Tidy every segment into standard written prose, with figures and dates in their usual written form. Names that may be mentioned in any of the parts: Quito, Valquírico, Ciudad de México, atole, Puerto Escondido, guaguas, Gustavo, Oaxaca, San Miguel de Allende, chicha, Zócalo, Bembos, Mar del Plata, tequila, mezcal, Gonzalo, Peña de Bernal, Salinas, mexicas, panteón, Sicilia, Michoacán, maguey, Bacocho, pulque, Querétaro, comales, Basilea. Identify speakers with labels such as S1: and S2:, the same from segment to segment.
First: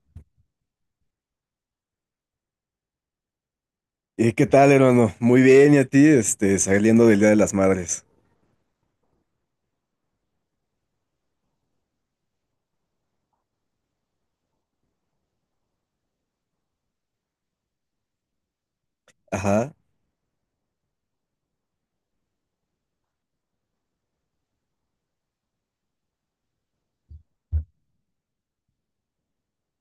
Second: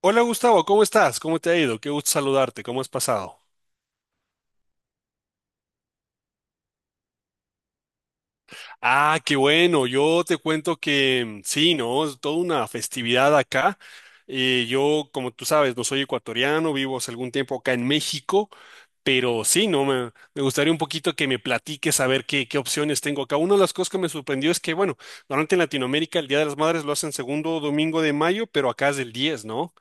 S1: Hola Gustavo, ¿cómo estás? ¿Cómo te ha ido? Qué gusto saludarte, ¿cómo has pasado?
S2: ¿Y qué tal, hermano? Muy bien, ¿y a ti? Saliendo del Día de las Madres.
S1: Ah, qué bueno, yo te cuento que sí, ¿no? Es toda una festividad acá. Yo, como tú sabes, no soy ecuatoriano, vivo hace algún tiempo acá en México, pero sí,
S2: Ajá.
S1: ¿no? Me gustaría un poquito que me platiques a ver qué opciones tengo acá. Una de las cosas que me sorprendió es que, bueno, normalmente en Latinoamérica el Día de las Madres lo hacen segundo domingo de mayo, pero acá es el diez, ¿no?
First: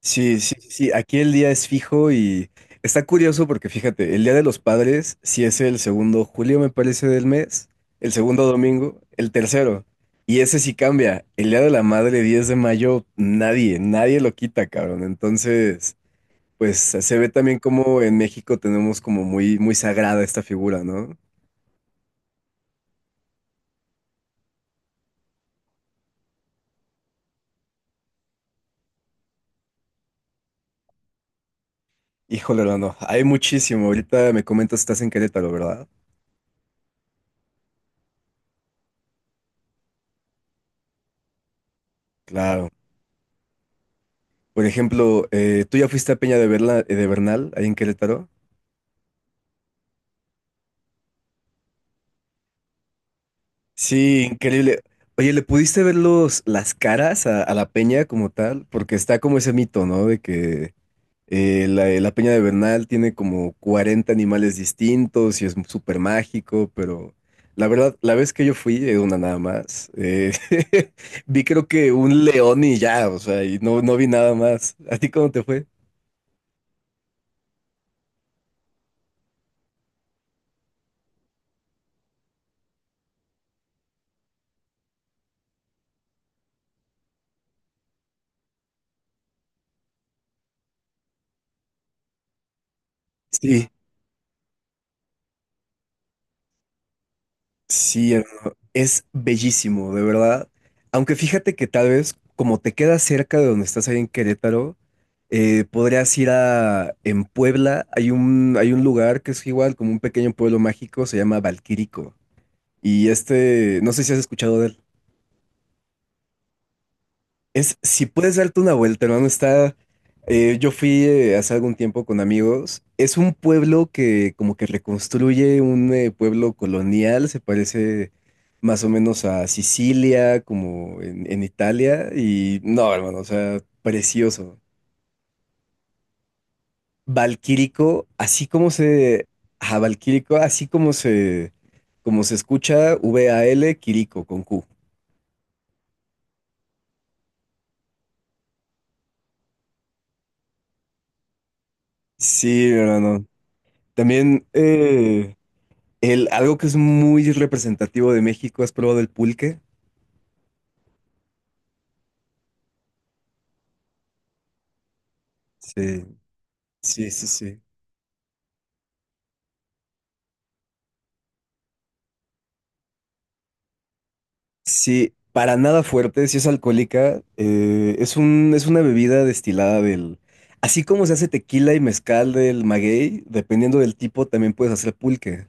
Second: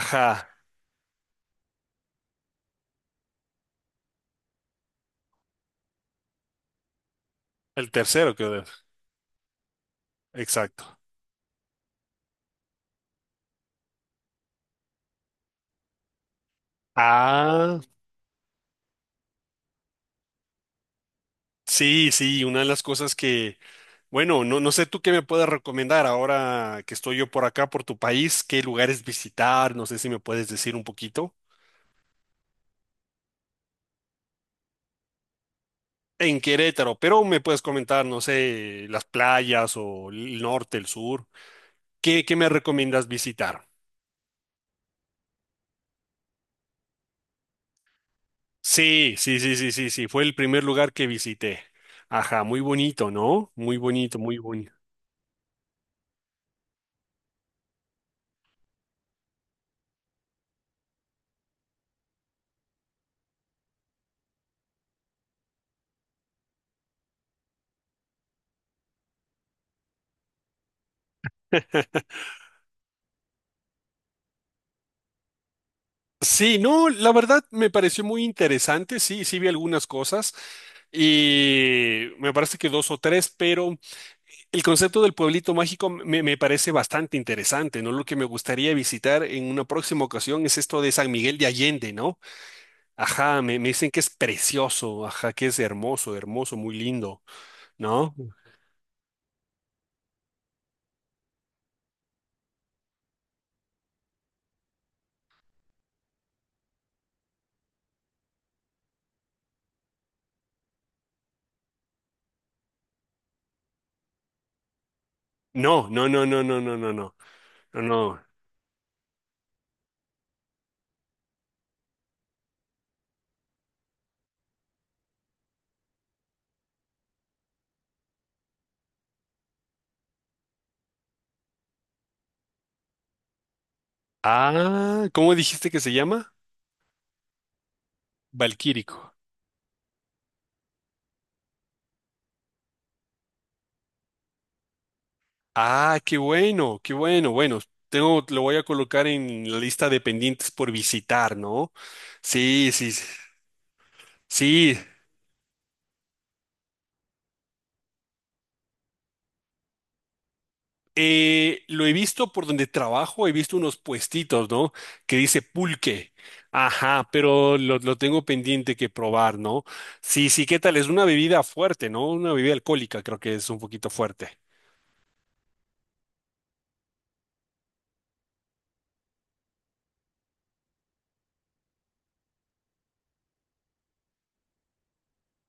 S2: Sí, sí, sí, sí, aquí el día es fijo y está curioso porque fíjate, el Día de los Padres, sí es el segundo julio, me parece, del mes,
S1: el
S2: el
S1: tercero,
S2: segundo
S1: creo.
S2: domingo, el tercero, y ese sí
S1: Exacto.
S2: cambia. El Día de la Madre, 10 de mayo, nadie, nadie lo quita, cabrón. Entonces, pues se ve también
S1: Ah,
S2: como en México tenemos como muy, muy sagrada esta figura, ¿no?
S1: sí, sí, una de las cosas que, bueno, no, no sé tú qué me puedes recomendar ahora que estoy yo por acá, por tu país, qué lugares visitar, no sé si me puedes decir un poquito.
S2: Híjole, hermano, hay muchísimo. Ahorita me comentas, estás en Querétaro, ¿verdad?
S1: En Querétaro, pero me puedes comentar, no sé, las playas o el norte, el sur. ¿Qué me
S2: Claro.
S1: recomiendas visitar?
S2: Por ejemplo, ¿tú ya fuiste a Peña de Bernal, ahí en Querétaro?
S1: Sí, sí, sí, sí, sí, sí, fue el primer lugar que visité. Ajá, muy bonito, ¿no? Muy bonito,
S2: Sí,
S1: muy bonito.
S2: increíble. Oye, ¿le pudiste ver los, las caras a la Peña como tal? Porque está como ese mito, ¿no? De que la Peña de Bernal tiene como 40 animales distintos y es súper mágico, pero la verdad, la vez que yo fui, una nada más, vi creo que un león y ya, o sea, y no, no vi nada más. ¿A ti cómo te fue?
S1: Sí, no, la verdad me pareció muy interesante, sí, sí vi algunas cosas y me parece que dos o tres, pero el concepto del pueblito mágico me parece bastante interesante, ¿no? Lo que me gustaría visitar en una próxima ocasión es esto de San Miguel de Allende, ¿no? Ajá, me,
S2: Sí.
S1: me dicen que es precioso, ajá, que es hermoso, hermoso, muy lindo,
S2: Sí,
S1: ¿no?
S2: hermano, es bellísimo, de verdad. Aunque fíjate que tal vez como te quedas cerca de donde estás ahí en Querétaro, podrías ir a... En Puebla hay un lugar que es igual como un pequeño pueblo mágico, se llama Valquírico. Y este, no sé si has escuchado de él.
S1: No, no, no, no, no, no, no, no,
S2: Es,
S1: no,
S2: si
S1: no.
S2: puedes darte una vuelta, hermano, está... yo fui hace algún tiempo con amigos. Es un pueblo que como que reconstruye un pueblo colonial, se parece más o menos a Sicilia, como en Italia. Y no, hermano, o sea, precioso.
S1: Ah, ¿cómo dijiste que se llama?
S2: Valquírico, así como
S1: Valquírico.
S2: se... Ajá, Valquírico, así como se... Como se escucha, Val, Quirico, con Q.
S1: Ah, qué bueno, qué bueno. Bueno, tengo, lo voy a colocar en la lista de pendientes por visitar, ¿no?
S2: Sí,
S1: Sí, sí, sí.
S2: hermano. También...
S1: Sí.
S2: algo que es muy representativo de México, ¿has probado el pulque?
S1: Lo he visto por donde trabajo, he visto unos puestitos, ¿no? Que dice
S2: Sí,
S1: pulque. Ajá,
S2: sí, sí,
S1: pero
S2: sí.
S1: lo tengo pendiente que probar, ¿no? Sí, sí, ¿qué tal? Es una bebida fuerte, ¿no? Una bebida alcohólica, creo que es un poquito fuerte.
S2: Sí, para nada fuerte, si es alcohólica, es una bebida destilada del... Así como se hace tequila y mezcal del maguey, dependiendo del tipo, también puedes hacer pulque.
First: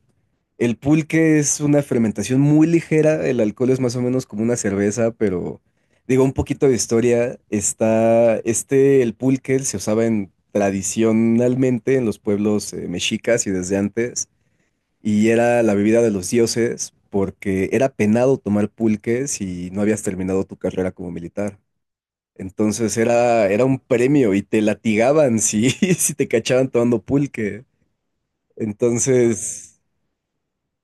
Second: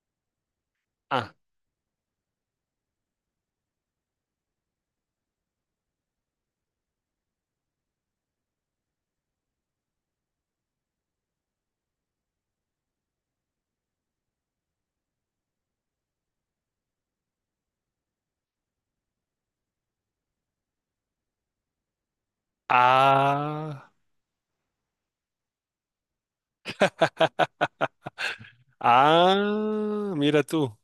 S2: El
S1: Ah,
S2: pulque es una fermentación muy ligera, el alcohol es más o menos como una cerveza, pero digo, un poquito de historia, está, este, el pulque se usaba en, tradicionalmente en los pueblos mexicas y desde antes, y era la bebida de los dioses porque era penado tomar pulque si no habías terminado tu carrera como militar. Entonces era un
S1: ah,
S2: premio y te latigaban si, si te cachaban tomando pulque. Entonces...
S1: ah, mira tú.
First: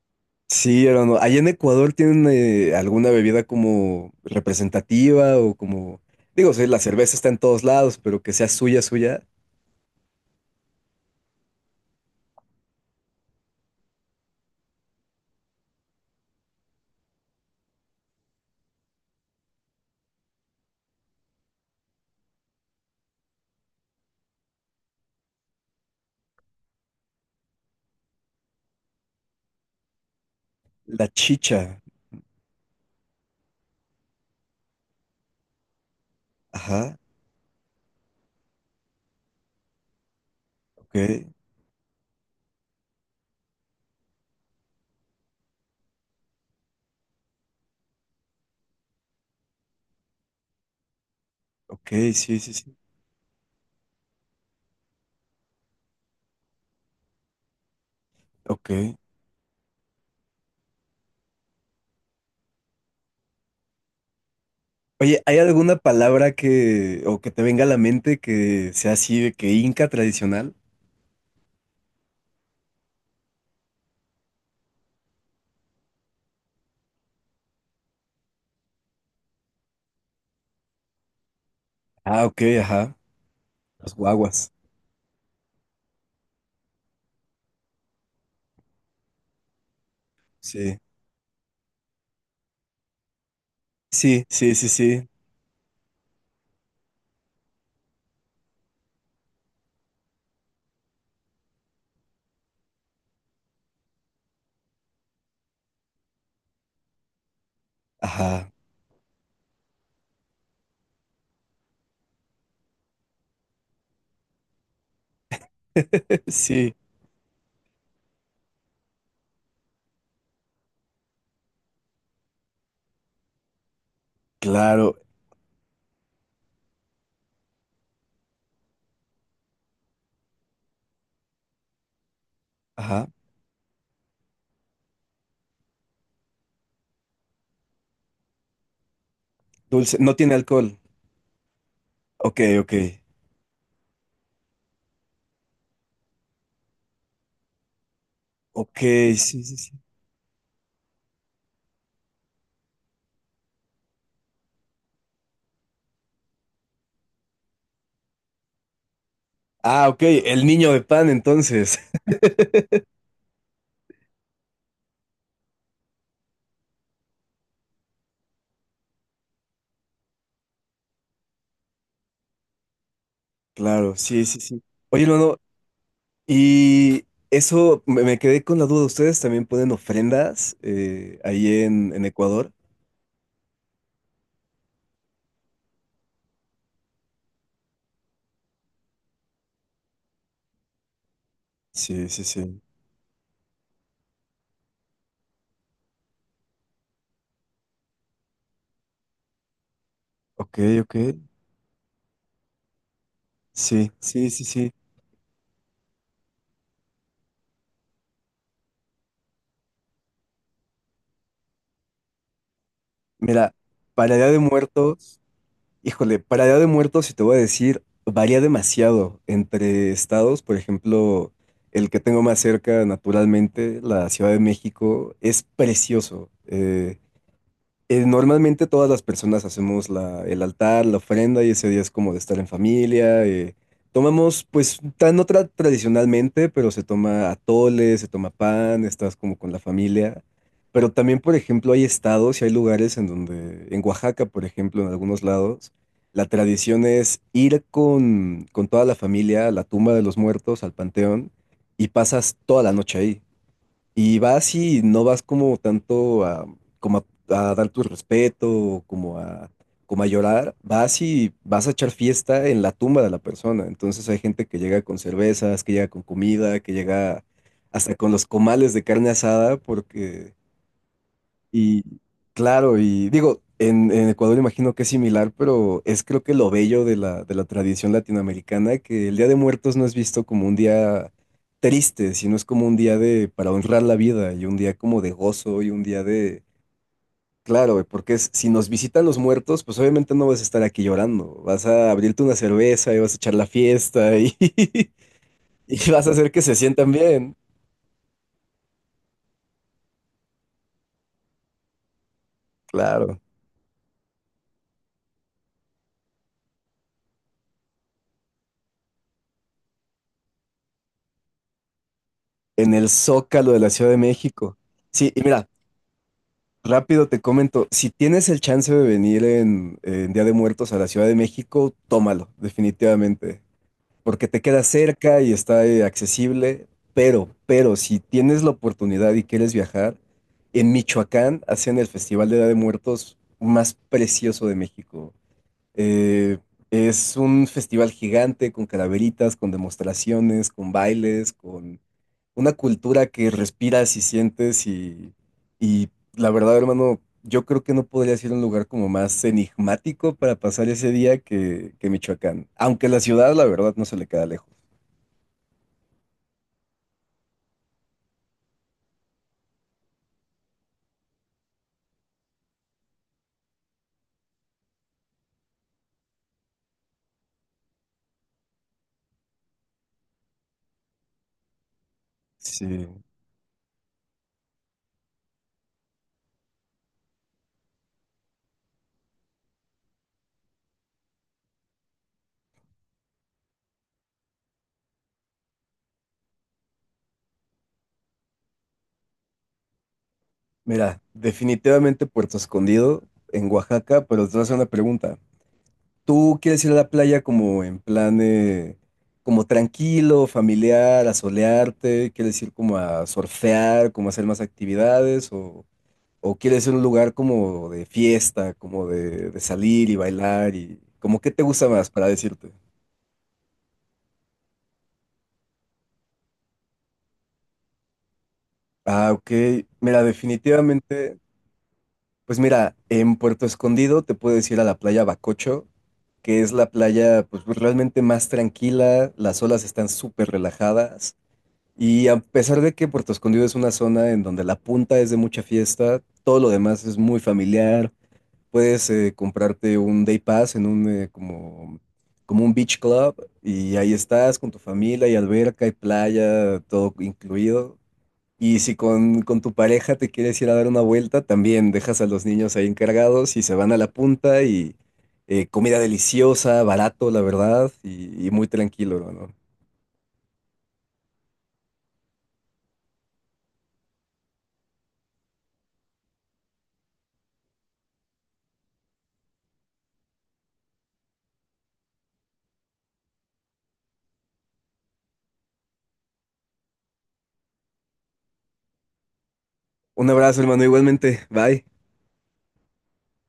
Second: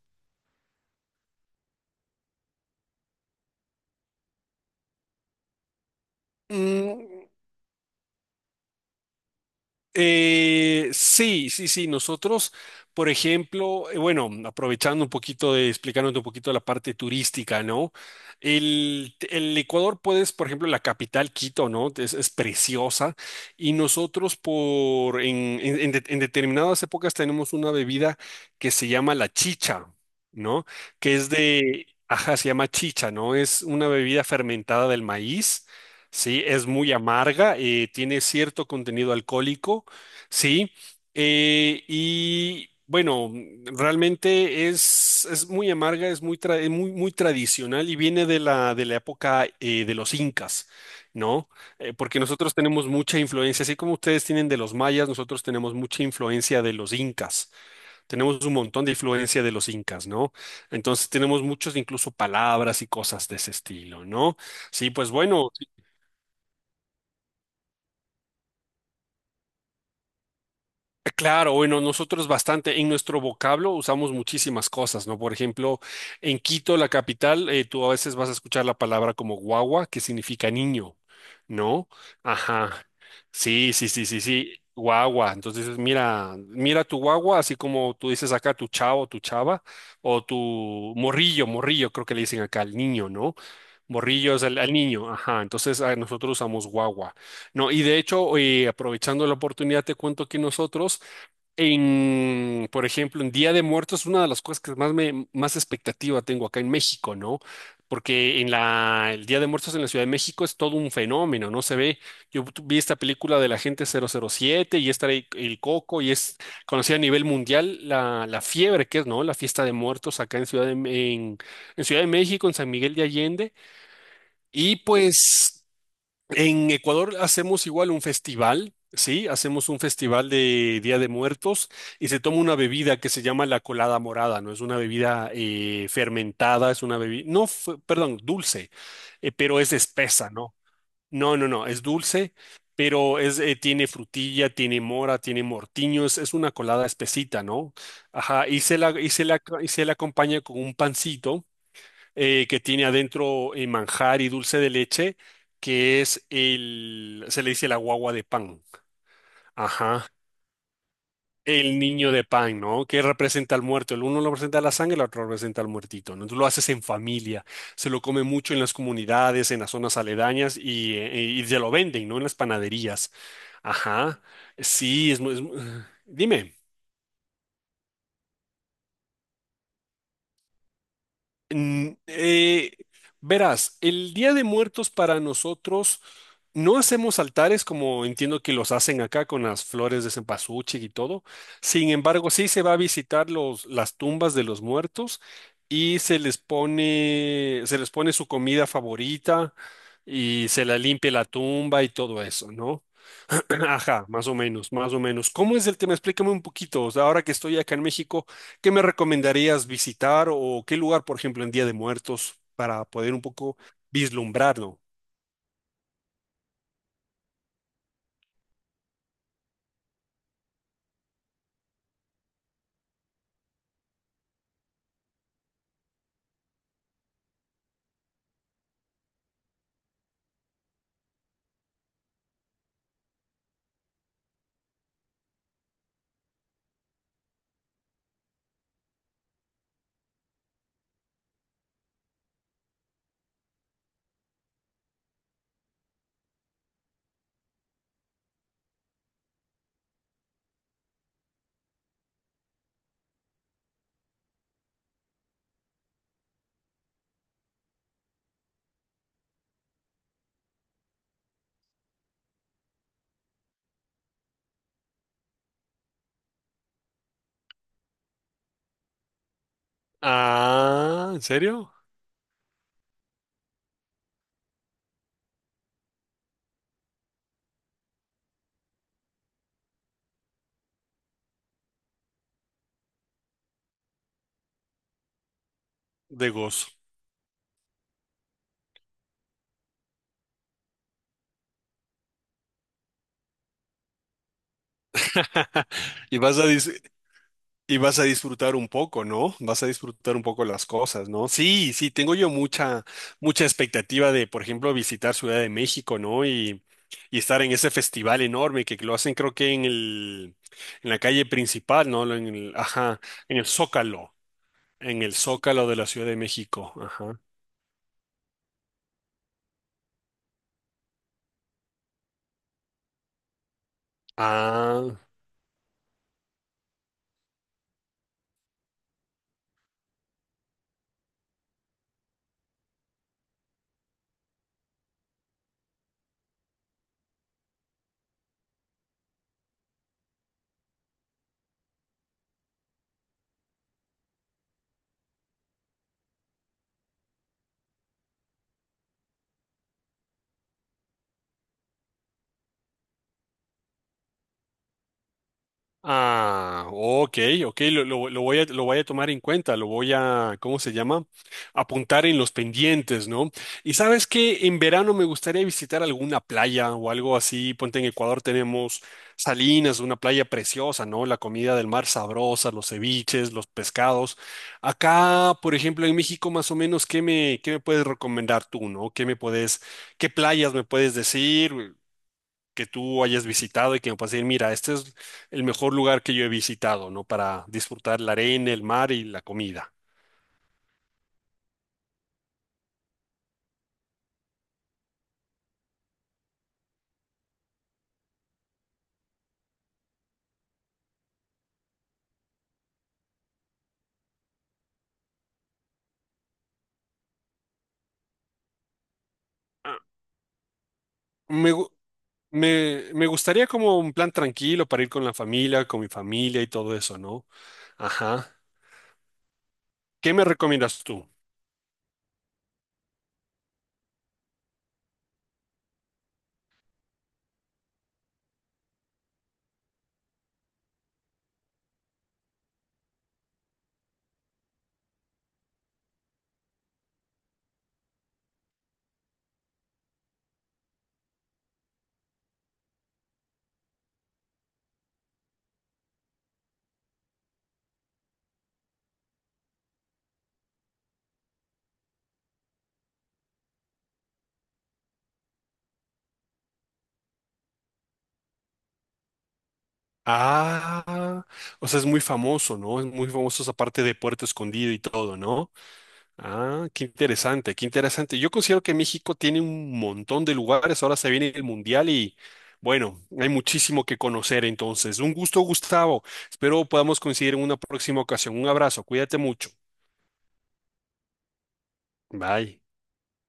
S2: Sí, hermano. Allá en Ecuador tienen alguna bebida como representativa o como, digo, sí, la cerveza
S1: Mm.
S2: está en todos lados, pero que sea suya, suya.
S1: Sí, sí, sí. Nosotros, por ejemplo, bueno, aprovechando un poquito de, explicándote un poquito la parte turística, ¿no? El Ecuador puedes, por ejemplo, la capital Quito, ¿no? Es preciosa. Y nosotros por, en de- en determinadas épocas tenemos una bebida que se llama la chicha, ¿no?
S2: La
S1: Que es
S2: chicha.
S1: de, ajá, se llama chicha, ¿no? Es una bebida fermentada del maíz. Sí, es muy
S2: Ajá.
S1: amarga, tiene cierto contenido alcohólico. Sí,
S2: Ok.
S1: y bueno, realmente es, muy amarga, es muy tradicional y viene de la época de los incas, ¿no?
S2: Ok,
S1: Porque
S2: sí, sí,
S1: nosotros
S2: sí.
S1: tenemos mucha influencia, así como ustedes tienen de los mayas, nosotros tenemos mucha influencia de los incas, tenemos un montón de
S2: Ok.
S1: influencia de los incas, ¿no? Entonces tenemos muchos incluso palabras y cosas de ese estilo, ¿no? Sí, pues
S2: Oye, ¿hay
S1: bueno.
S2: alguna palabra que, o que te venga a la mente que sea así de que inca tradicional?
S1: Claro, bueno, nosotros bastante, en nuestro vocablo usamos muchísimas cosas, ¿no? Por ejemplo, en Quito, la capital, tú a veces vas a escuchar la palabra como guagua, que significa niño, ¿no?
S2: Ah, ok,
S1: Ajá.
S2: ajá.
S1: Sí, sí,
S2: Las
S1: sí, sí, sí,
S2: guaguas.
S1: guagua. Entonces, mira, mira tu guagua, así como tú dices acá tu chavo, tu chava, o tu
S2: Sí.
S1: morrillo, morrillo, creo que le dicen acá al niño, ¿no?
S2: Sí,
S1: Morrillo es
S2: sí,
S1: al,
S2: sí,
S1: al
S2: sí.
S1: niño, ajá. Entonces, nosotros usamos guagua. No, y de hecho, aprovechando la oportunidad, te cuento que nosotros en, por ejemplo, en Día de Muertos, una de las cosas que más expectativa tengo acá en México, ¿no? Porque
S2: Ajá.
S1: el Día de Muertos en la Ciudad de México es todo un fenómeno, ¿no? Se ve, yo vi esta película de la gente 007 y está el Coco y es
S2: Sí,
S1: conocida a nivel mundial la fiebre que es, ¿no? La fiesta de muertos acá en en Ciudad de México, en San Miguel de Allende. Y
S2: claro.
S1: pues. En Ecuador hacemos igual un festival, ¿sí? Hacemos un festival de Día de Muertos y se toma una bebida
S2: Ajá.
S1: que se llama la colada morada, ¿no? Es una bebida fermentada, es una bebida, no, perdón, dulce, pero es
S2: Dulce. No
S1: espesa,
S2: tiene
S1: ¿no?
S2: alcohol.
S1: No, no, no, es dulce,
S2: Ok, ok.
S1: pero tiene frutilla, tiene mora, tiene mortiño, es, una colada espesita, ¿no? Ajá,
S2: Ok, sí, sí,
S1: y
S2: sí.
S1: se la acompaña con un pancito que tiene adentro manjar y dulce de leche, que se le dice la guagua de pan.
S2: Ah, ok,
S1: Ajá.
S2: el niño de pan,
S1: El
S2: entonces.
S1: niño de pan, ¿no? Que representa al muerto. El uno lo representa la sangre, el otro representa al muertito, ¿no? Entonces lo haces en familia. Se lo come mucho en las comunidades, en las zonas aledañas y se lo venden, ¿no? En las panaderías.
S2: Claro,
S1: Ajá.
S2: sí, sí, sí. Oye,
S1: Sí,
S2: no, no,
S1: dime.
S2: y eso me quedé con la duda. ¿Ustedes también ponen ofrendas ahí
S1: Mm,
S2: en Ecuador?
S1: eh, Verás, el Día de Muertos para nosotros no hacemos altares como entiendo que los hacen acá con las flores de cempasúchil y todo. Sin
S2: Sí, sí,
S1: embargo, sí
S2: sí.
S1: se va a visitar las tumbas de los muertos y se les pone su comida favorita y
S2: Ok,
S1: se la
S2: ok.
S1: limpia la tumba y todo eso, ¿no?
S2: Sí,
S1: Ajá, más
S2: sí,
S1: o
S2: sí, sí.
S1: menos, más o menos. ¿Cómo es el tema? Explícame un poquito. O sea, ahora que estoy acá en México, ¿qué me recomendarías visitar o qué lugar, por ejemplo, en Día de Muertos para poder un
S2: Mira,
S1: poco
S2: para Día de
S1: vislumbrarlo?
S2: Muertos, híjole, para Día de Muertos, si te voy a decir, varía demasiado entre estados. Por ejemplo, el que tengo más cerca, naturalmente, la Ciudad de México, es precioso. Normalmente todas las personas hacemos el altar, la ofrenda y ese día es como de estar en familia. Tomamos, pues, tan no tradicionalmente, pero se toma atole, se toma pan, estás como con la familia. Pero también, por ejemplo, hay estados y hay lugares en donde, en Oaxaca, por ejemplo, en algunos lados, la tradición es ir con toda la familia a la tumba de los muertos, al panteón, y pasas toda la noche ahí. Y vas y no vas como tanto a, como a dar tu respeto, o como a llorar, vas y vas a echar fiesta en la tumba de la persona. Entonces hay gente que llega con cervezas, que llega con comida, que llega hasta con los comales de carne asada, porque
S1: Ah, ¿en serio?
S2: y claro, y digo, en Ecuador imagino que es similar, pero es creo que lo bello de la tradición latinoamericana, que el Día de Muertos no es visto como un día triste, sino es como un día de para honrar la vida y un día como de gozo y un día
S1: De
S2: de,
S1: gozo.
S2: claro, porque si nos visitan los muertos, pues obviamente no vas a estar aquí llorando, vas a abrirte una cerveza y vas a echar la fiesta y, y vas a
S1: Y
S2: hacer
S1: vas
S2: que
S1: a
S2: se
S1: decir,
S2: sientan bien,
S1: Y vas a disfrutar un poco, ¿no? Vas a disfrutar un poco las cosas, ¿no? Sí, sí, tengo yo mucha,
S2: claro,
S1: mucha expectativa de, por ejemplo, visitar Ciudad de México, ¿no? Y estar en ese festival enorme que lo hacen, creo que en el, en la calle principal, ¿no?
S2: en el
S1: Ajá, en el
S2: Zócalo de la Ciudad de
S1: Zócalo,
S2: México.
S1: en
S2: Sí,
S1: el
S2: y mira.
S1: Zócalo de la Ciudad de México,
S2: Rápido
S1: ajá.
S2: te comento, si tienes el chance de venir en Día de Muertos a la Ciudad de México, tómalo, definitivamente, porque te queda
S1: Ah.
S2: cerca y está accesible, pero si tienes la oportunidad y quieres viajar, en Michoacán hacen el Festival de Día de Muertos más precioso de México. Eh, es un festival gigante con calaveritas, con demostraciones, con bailes, con una cultura que respiras y sientes y la verdad, hermano, yo creo que no podría ser un lugar como más enigmático para pasar ese día que Michoacán, aunque la ciudad, la verdad, no se le queda lejos.
S1: Ah, ok, ok, lo voy a tomar en cuenta, lo voy a, ¿cómo se llama? Apuntar en los pendientes, ¿no? Y sabes que en verano me gustaría visitar alguna playa o algo así, ponte en Ecuador tenemos Salinas, una playa preciosa, ¿no? La comida del mar sabrosa, los
S2: Sí,
S1: ceviches, los pescados. Acá, por ejemplo, en México, más o menos, ¿qué me puedes recomendar tú, ¿no? ¿Qué playas me puedes decir? Que tú hayas visitado y que me puedas decir, mira, este es el mejor lugar que yo he visitado, ¿no? Para disfrutar la arena, el mar y la comida.
S2: mira, definitivamente Puerto Escondido en Oaxaca, pero te voy a hacer una pregunta. ¿Tú quieres ir a la playa como en plan, como tranquilo, familiar, a solearte? ¿Quieres ir como a surfear, como a hacer más actividades? ¿O quieres ir a un lugar como de fiesta, como de
S1: Ah,
S2: salir y bailar y como qué te
S1: Me,
S2: gusta
S1: gu-
S2: más para decirte?
S1: me gustaría como un plan tranquilo para ir con la familia, con mi familia y todo eso, ¿no? Ajá.
S2: Ah, ok. Mira,
S1: ¿Qué me recomiendas tú?
S2: definitivamente, pues mira, en Puerto Escondido te puedes ir a la playa Bacocho, que es la playa pues realmente más tranquila, las olas están súper relajadas y a pesar de que Puerto Escondido es una zona en donde la punta es de mucha fiesta, todo lo demás es muy familiar. Puedes comprarte un day pass en un como un beach club y ahí estás con tu familia, y alberca, y playa, todo incluido. Y si con tu pareja te quieres ir a dar una vuelta, también dejas a los niños ahí encargados y se van a la punta y comida deliciosa, barato, la verdad, y muy tranquilo, hermano.
S1: Ah, o sea, es muy famoso, ¿no? Es muy famoso esa parte de Puerto Escondido y todo, ¿no? Ah, qué interesante, qué interesante. Yo considero que México tiene un montón de lugares. Ahora se viene el Mundial y bueno, hay muchísimo que conocer entonces. Un gusto, Gustavo. Espero podamos coincidir en una próxima ocasión. Un abrazo, cuídate mucho.
S2: Un abrazo, hermano, igualmente. Bye.
S1: Bye.